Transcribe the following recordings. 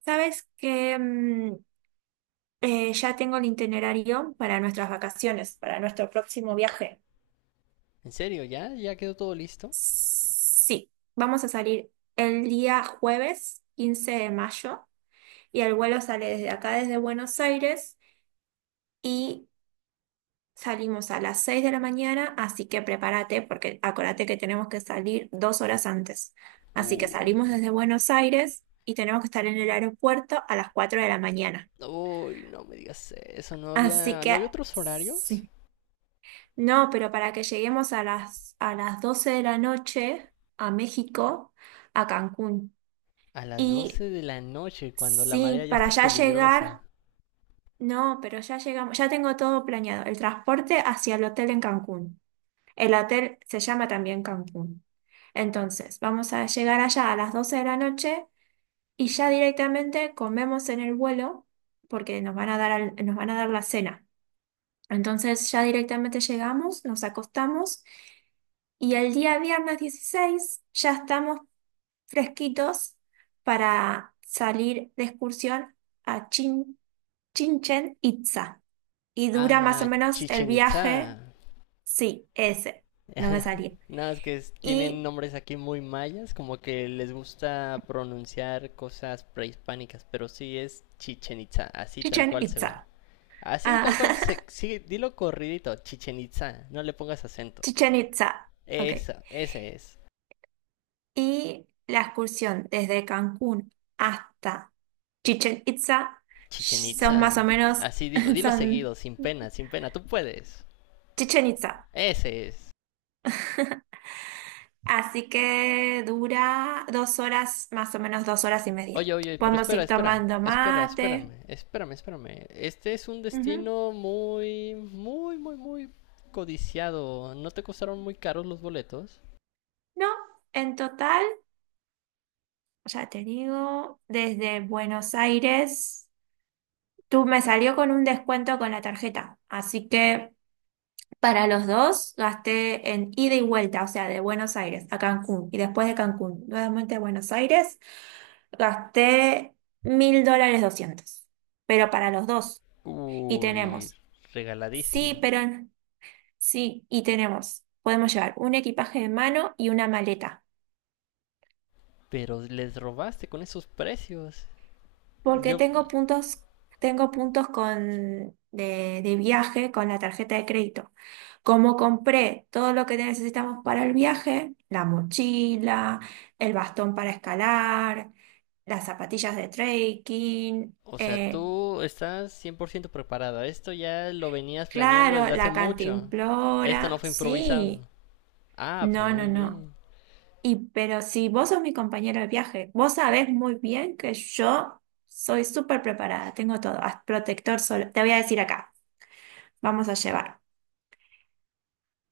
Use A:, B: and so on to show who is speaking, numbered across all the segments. A: Sabes que ya tengo el itinerario para nuestras vacaciones, para nuestro próximo viaje.
B: ¿En serio? ¿Ya? ¿Ya quedó todo listo?
A: Sí, vamos a salir el día jueves 15 de mayo, y el vuelo sale desde acá, desde Buenos Aires, y salimos a las 6 de la mañana, así que prepárate, porque acuérdate que tenemos que salir 2 horas antes. Así que
B: Uy,
A: salimos desde Buenos Aires y tenemos que estar en el aeropuerto a las 4 de la mañana.
B: uy, no me digas eso. ¿No
A: Así
B: había, no
A: que,
B: había otros horarios?
A: sí. No, pero para que lleguemos a las 12 de la noche a México, a Cancún.
B: A las
A: Y
B: 12 de la noche, cuando la marea
A: sí,
B: ya
A: para
B: está
A: ya
B: peligrosa.
A: llegar, no, pero ya llegamos, ya tengo todo planeado. El transporte hacia el hotel en Cancún. El hotel se llama también Cancún. Entonces, vamos a llegar allá a las 12 de la noche, y ya directamente comemos en el vuelo porque nos van a dar, nos van a dar la cena. Entonces, ya directamente llegamos, nos acostamos. Y el día viernes 16 ya estamos fresquitos para salir de excursión a Chichen Itza. Y dura más o
B: Ah,
A: menos el
B: Chichen
A: viaje,
B: Itza.
A: sí, ese, no me salía.
B: Nada, tienen
A: Y
B: nombres aquí muy mayas, como que les gusta pronunciar cosas prehispánicas, pero sí es Chichen Itza, así tal
A: Chichen
B: cual se ve.
A: Itza.
B: Así
A: Ah,
B: tal cual, se, sí, dilo corridito, Chichen Itza, no le pongas acento.
A: Chichen Itza, ok.
B: Esa, ese es.
A: Y la excursión desde Cancún hasta Chichen Itza
B: Chichen
A: son más o
B: Itza.
A: menos,
B: Así dilo, dilo
A: son
B: seguido, sin pena, sin pena, tú puedes.
A: Chichen Itza.
B: Ese es.
A: Así que dura 2 horas, más o menos 2 horas y media.
B: Oye, oye, pero
A: Podemos
B: espera,
A: ir
B: espera,
A: tomando
B: espera,
A: mate.
B: espérame, espérame, espérame. Este es un
A: Ujú.
B: destino muy, muy, muy, muy codiciado. ¿No te costaron muy caros los boletos?
A: No, en total, ya te digo, desde Buenos Aires, tú me salió con un descuento con la tarjeta. Así que para los dos gasté en ida y vuelta, o sea, de Buenos Aires a Cancún y después de Cancún, nuevamente a Buenos Aires, gasté 1.200 dólares. Pero para los dos. Y
B: Uy,
A: tenemos, sí,
B: regaladísimo.
A: pero. Sí, y tenemos, podemos llevar un equipaje de mano y una maleta,
B: Pero les robaste con esos precios.
A: porque
B: Yo,
A: tengo puntos de viaje con la tarjeta de crédito. Como compré todo lo que necesitamos para el viaje, la mochila, el bastón para escalar, las zapatillas de trekking,
B: o sea, tú estás 100% preparado. Esto ya lo venías planeando
A: claro,
B: desde hace
A: la
B: mucho. Esto no
A: cantimplora,
B: fue improvisado.
A: sí,
B: Ah, pero
A: no, no,
B: muy
A: no.
B: bien.
A: Y pero si vos sos mi compañero de viaje, vos sabés muy bien que yo soy súper preparada, tengo todo, protector solar, te voy a decir acá, vamos a llevar.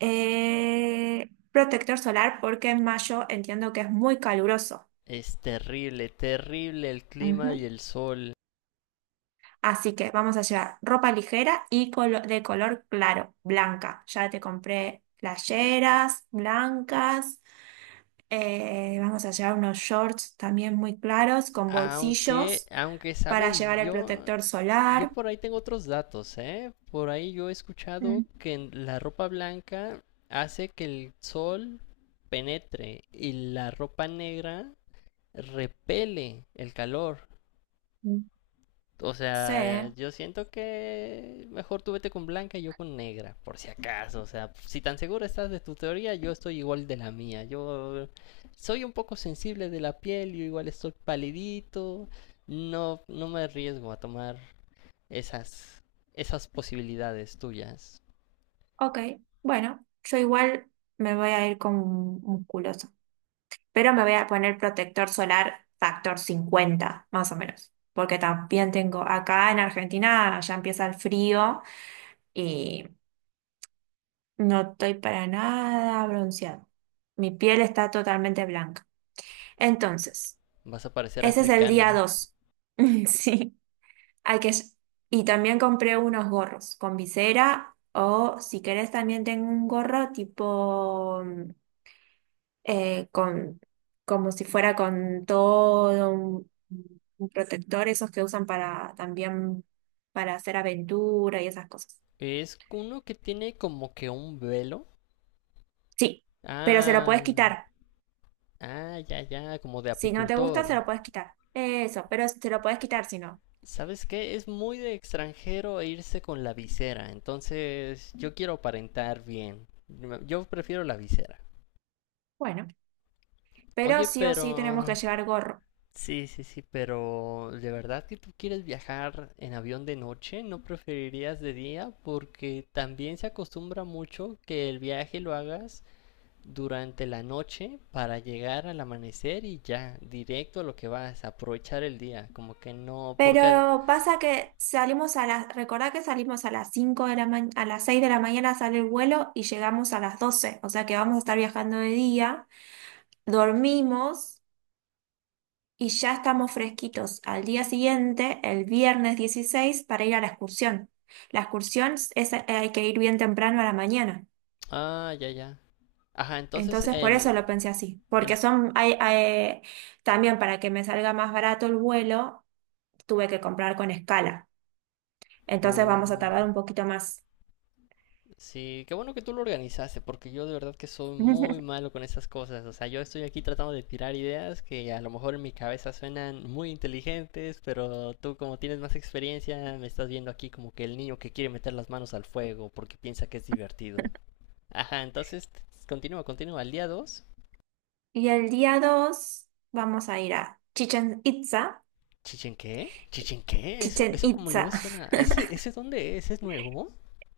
A: Protector solar porque en mayo entiendo que es muy caluroso.
B: Es terrible, terrible el clima y
A: Ujú.
B: el sol.
A: Así que vamos a llevar ropa ligera y de color claro, blanca. Ya te compré playeras blancas, vamos a llevar unos shorts también muy claros con
B: Aunque,
A: bolsillos
B: aunque,
A: para
B: sabes,
A: llevar el
B: yo,
A: protector
B: yo
A: solar.
B: por ahí tengo otros datos, ¿eh? Por ahí yo he escuchado
A: Mm.
B: que en la ropa blanca hace que el sol penetre y la ropa negra repele el calor.
A: Mm.
B: O
A: Sí,
B: sea, yo siento que mejor tú vete con blanca y yo con negra, por si acaso. O sea, si tan segura estás de tu teoría, yo estoy igual de la mía. Yo soy un poco sensible de la piel, yo igual estoy palidito. No, no me arriesgo a tomar esas, esas posibilidades tuyas.
A: ok. Bueno, yo igual me voy a ir con musculoso, pero me voy a poner protector solar factor 50, más o menos, porque también tengo acá en Argentina, ya empieza el frío, y no estoy para nada bronceado. Mi piel está totalmente blanca. Entonces,
B: Vas a parecer
A: ese es el día
B: africana.
A: 2. Sí. Hay que. Y también compré unos gorros con visera, o si querés también tengo un gorro tipo, con como si fuera con todo un protector, esos que usan para también para hacer aventura y esas cosas.
B: Es uno que tiene como que un velo.
A: Sí, pero se lo puedes
B: Ah,
A: quitar.
B: ah, ya, ya, como de
A: Si no te gusta, se
B: apicultor.
A: lo puedes quitar. Eso, pero se lo puedes quitar si no.
B: ¿Sabes qué? Es muy de extranjero e irse con la visera, entonces yo quiero aparentar bien. Yo prefiero la visera.
A: Bueno, pero
B: Oye,
A: sí o sí tenemos que
B: pero...
A: llevar gorro.
B: Sí, sí, sí, pero ¿de verdad que tú quieres viajar en avión de noche? ¿No preferirías de día? Porque también se acostumbra mucho que el viaje lo hagas durante la noche para llegar al amanecer y ya, directo a lo que vas, aprovechar el día, como que no, porque...
A: Pero pasa que salimos a recordá que salimos a las 5 de la ma- a las 6 de la mañana sale el vuelo, y llegamos a las 12, o sea que vamos a estar viajando de día, dormimos, y ya estamos fresquitos al día siguiente, el viernes 16, para ir a la excursión. La excursión hay que ir bien temprano a la mañana.
B: Ah, ya, ya. Ajá
A: Entonces por eso lo pensé así, porque
B: En-
A: también para que me salga más barato el vuelo, tuve que comprar con escala. Entonces vamos a
B: Oh,
A: tardar
B: ya.
A: un poquito más.
B: Sí, qué bueno que tú lo organizaste, porque yo de verdad que soy muy malo con esas cosas. O sea, yo estoy aquí tratando de tirar ideas que a lo mejor en mi cabeza suenan muy inteligentes, pero tú como tienes más experiencia, me estás viendo aquí como que el niño que quiere meter las manos al fuego porque piensa que es divertido. Ajá, entonces continúa, continúa. Al día dos,
A: Y el día 2 vamos a ir a Chichen Itza.
B: ¿Chichen qué? ¿Chichen qué? Eso,
A: Chichen
B: eso como no
A: Itza.
B: me suena. ¿Ese dónde es? ¿Es nuevo?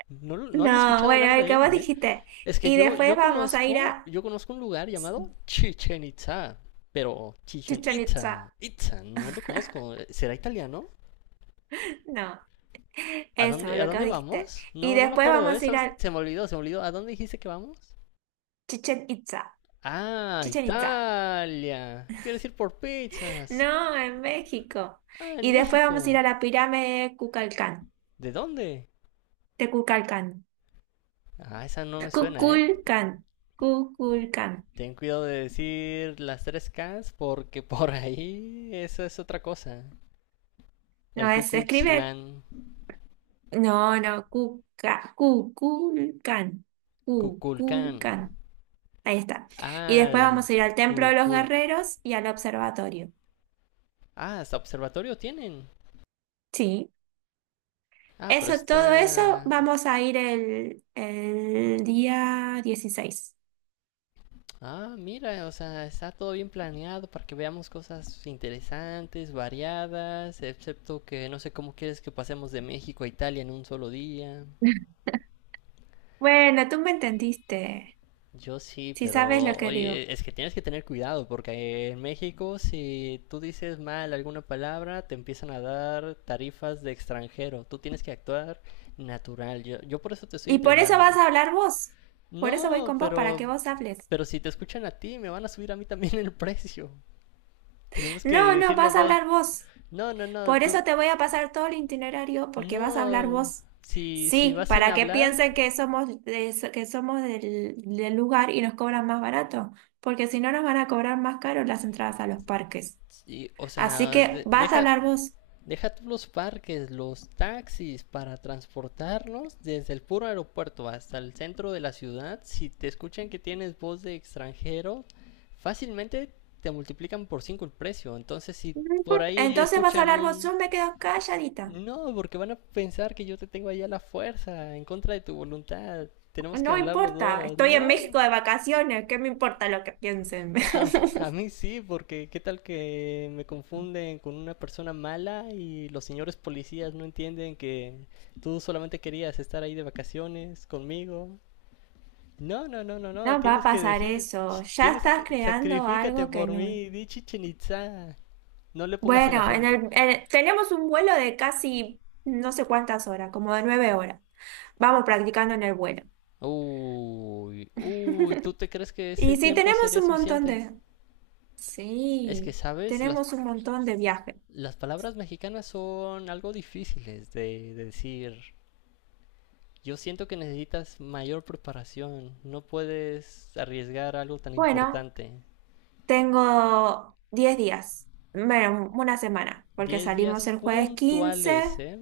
B: No, no había
A: No,
B: escuchado
A: bueno,
B: hablar
A: el
B: de
A: que vos
B: él, ¿eh?
A: dijiste.
B: Es que
A: Y
B: yo,
A: después
B: yo
A: vamos a ir
B: conozco,
A: a
B: yo conozco un lugar llamado Chichen Itza, pero Chichen
A: Chichen Itza.
B: Itza, Itza, no lo conozco. ¿Será italiano?
A: No,
B: ¿A
A: eso,
B: dónde, a
A: lo que vos
B: dónde
A: dijiste.
B: vamos?
A: Y
B: No, no me
A: después
B: acuerdo, ¿eh?
A: vamos a ir
B: ¿Sabes?
A: a
B: Se me olvidó, se me olvidó. ¿A dónde dijiste que vamos?
A: Chichen Itza.
B: Ah,
A: Chichen Itza.
B: Italia. Quiero decir por pizzas.
A: No, en México.
B: Ah, en
A: Y después vamos a ir
B: México.
A: a la pirámide de Kukulcán.
B: ¿De dónde?
A: De Kukulcán.
B: Ah, esa no me suena, ¿eh?
A: Kukulcán. Kukulcán.
B: Ten cuidado de decir las tres Ks porque por ahí eso es otra cosa.
A: No,
B: El Ku
A: se
B: Klux
A: escribe,
B: Klan,
A: no, no, Cuculcán,
B: Kukulkan.
A: Cuculcán. Ahí está. Y
B: Ah,
A: después
B: del
A: vamos a ir al Templo de los
B: Google.
A: Guerreros y al observatorio.
B: Ah, hasta observatorio tienen.
A: Sí.
B: Ah, pero
A: Eso, todo eso
B: está...
A: vamos a ir el día 16.
B: Ah, mira, o sea, está todo bien planeado para que veamos cosas interesantes, variadas, excepto que no sé cómo quieres que pasemos de México a Italia en un solo día.
A: Bueno, tú me entendiste,
B: Yo sí,
A: si sabes lo
B: pero
A: que digo.
B: oye, es que tienes que tener cuidado porque en México si tú dices mal alguna palabra te empiezan a dar tarifas de extranjero. Tú tienes que actuar natural. Yo por eso te estoy
A: Y por eso vas
B: entrenando.
A: a hablar vos. Por eso voy
B: No,
A: con vos, para que
B: pero,
A: vos hables.
B: pero si te escuchan a ti, me van a subir a mí también el precio. Tenemos que
A: No, no,
B: decir los
A: vas a
B: dos,
A: hablar vos.
B: no, no, no,
A: Por eso
B: tú,
A: te voy a pasar todo el itinerario, porque vas a hablar
B: no,
A: vos.
B: si
A: Sí,
B: vas sin
A: para que
B: hablar,
A: piensen que somos, que somos del lugar y nos cobran más barato, porque si no nos van a cobrar más caro las entradas a los parques.
B: sí, o
A: Así
B: sea,
A: que vas a
B: deja,
A: hablar vos.
B: deja tú los parques, los taxis para transportarnos desde el puro aeropuerto hasta el centro de la ciudad. Si te escuchan que tienes voz de extranjero, fácilmente te multiplican por 5 el precio. Entonces, si
A: No
B: por
A: importa.
B: ahí
A: Entonces vas a
B: escuchan
A: hablar vos,
B: un
A: yo me quedo calladita.
B: No, porque van a pensar que yo te tengo ahí a la fuerza, en contra de tu voluntad. Tenemos que
A: No
B: hablar los
A: importa,
B: dos.
A: estoy en México
B: No.
A: de vacaciones, ¿qué me importa lo que piensen?
B: A, a mí sí, porque qué tal que me confunden con una persona mala y los señores policías no entienden que tú solamente querías estar ahí de vacaciones conmigo. No, no, no, no,
A: No
B: no.
A: va a
B: Tienes que
A: pasar
B: decir,
A: eso. Ya
B: tienes
A: estás
B: que,
A: creando
B: sacrifícate
A: algo que
B: por
A: no.
B: mí, di Chichen Itza. No le pongas el
A: Bueno,
B: acento.
A: tenemos un vuelo de casi no sé cuántas horas, como de 9 horas. Vamos practicando en el vuelo.
B: Uy, uy, ¿tú te crees que ese
A: Y sí,
B: tiempo
A: tenemos
B: sería
A: un montón
B: suficiente?
A: de.
B: Es que,
A: Sí,
B: ¿sabes? Las,
A: tenemos un montón de viajes.
B: las palabras mexicanas son algo difíciles de decir. Yo siento que necesitas mayor preparación. No puedes arriesgar algo tan
A: Bueno,
B: importante.
A: tengo 10 días, bueno, una semana, porque
B: 10 días
A: salimos el jueves 15,
B: puntuales, ¿eh?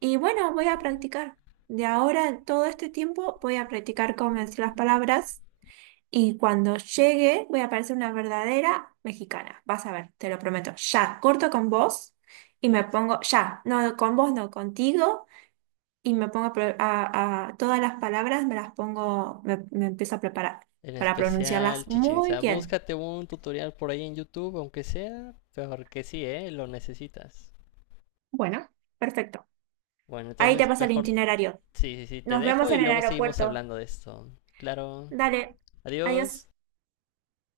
A: y bueno, voy a practicar. De ahora, todo este tiempo, voy a practicar cómo decir las palabras. Y cuando llegue, voy a parecer una verdadera mexicana. Vas a ver, te lo prometo. Ya, corto con vos y me pongo, ya, no con vos, no contigo, y me pongo a, todas las palabras, me las pongo, me empiezo a preparar
B: En
A: para pronunciarlas
B: especial, Chichen
A: muy
B: Itzá.
A: bien.
B: Búscate un tutorial por ahí en YouTube, aunque sea, porque sí, ¿eh? Lo necesitas.
A: Bueno, perfecto.
B: Bueno,
A: Ahí te
B: entonces
A: pasa el
B: mejor
A: itinerario.
B: Sí, sí, sí, te
A: Nos vemos
B: dejo y
A: en el
B: luego seguimos
A: aeropuerto.
B: hablando de esto. Claro.
A: Dale, adiós.
B: Adiós.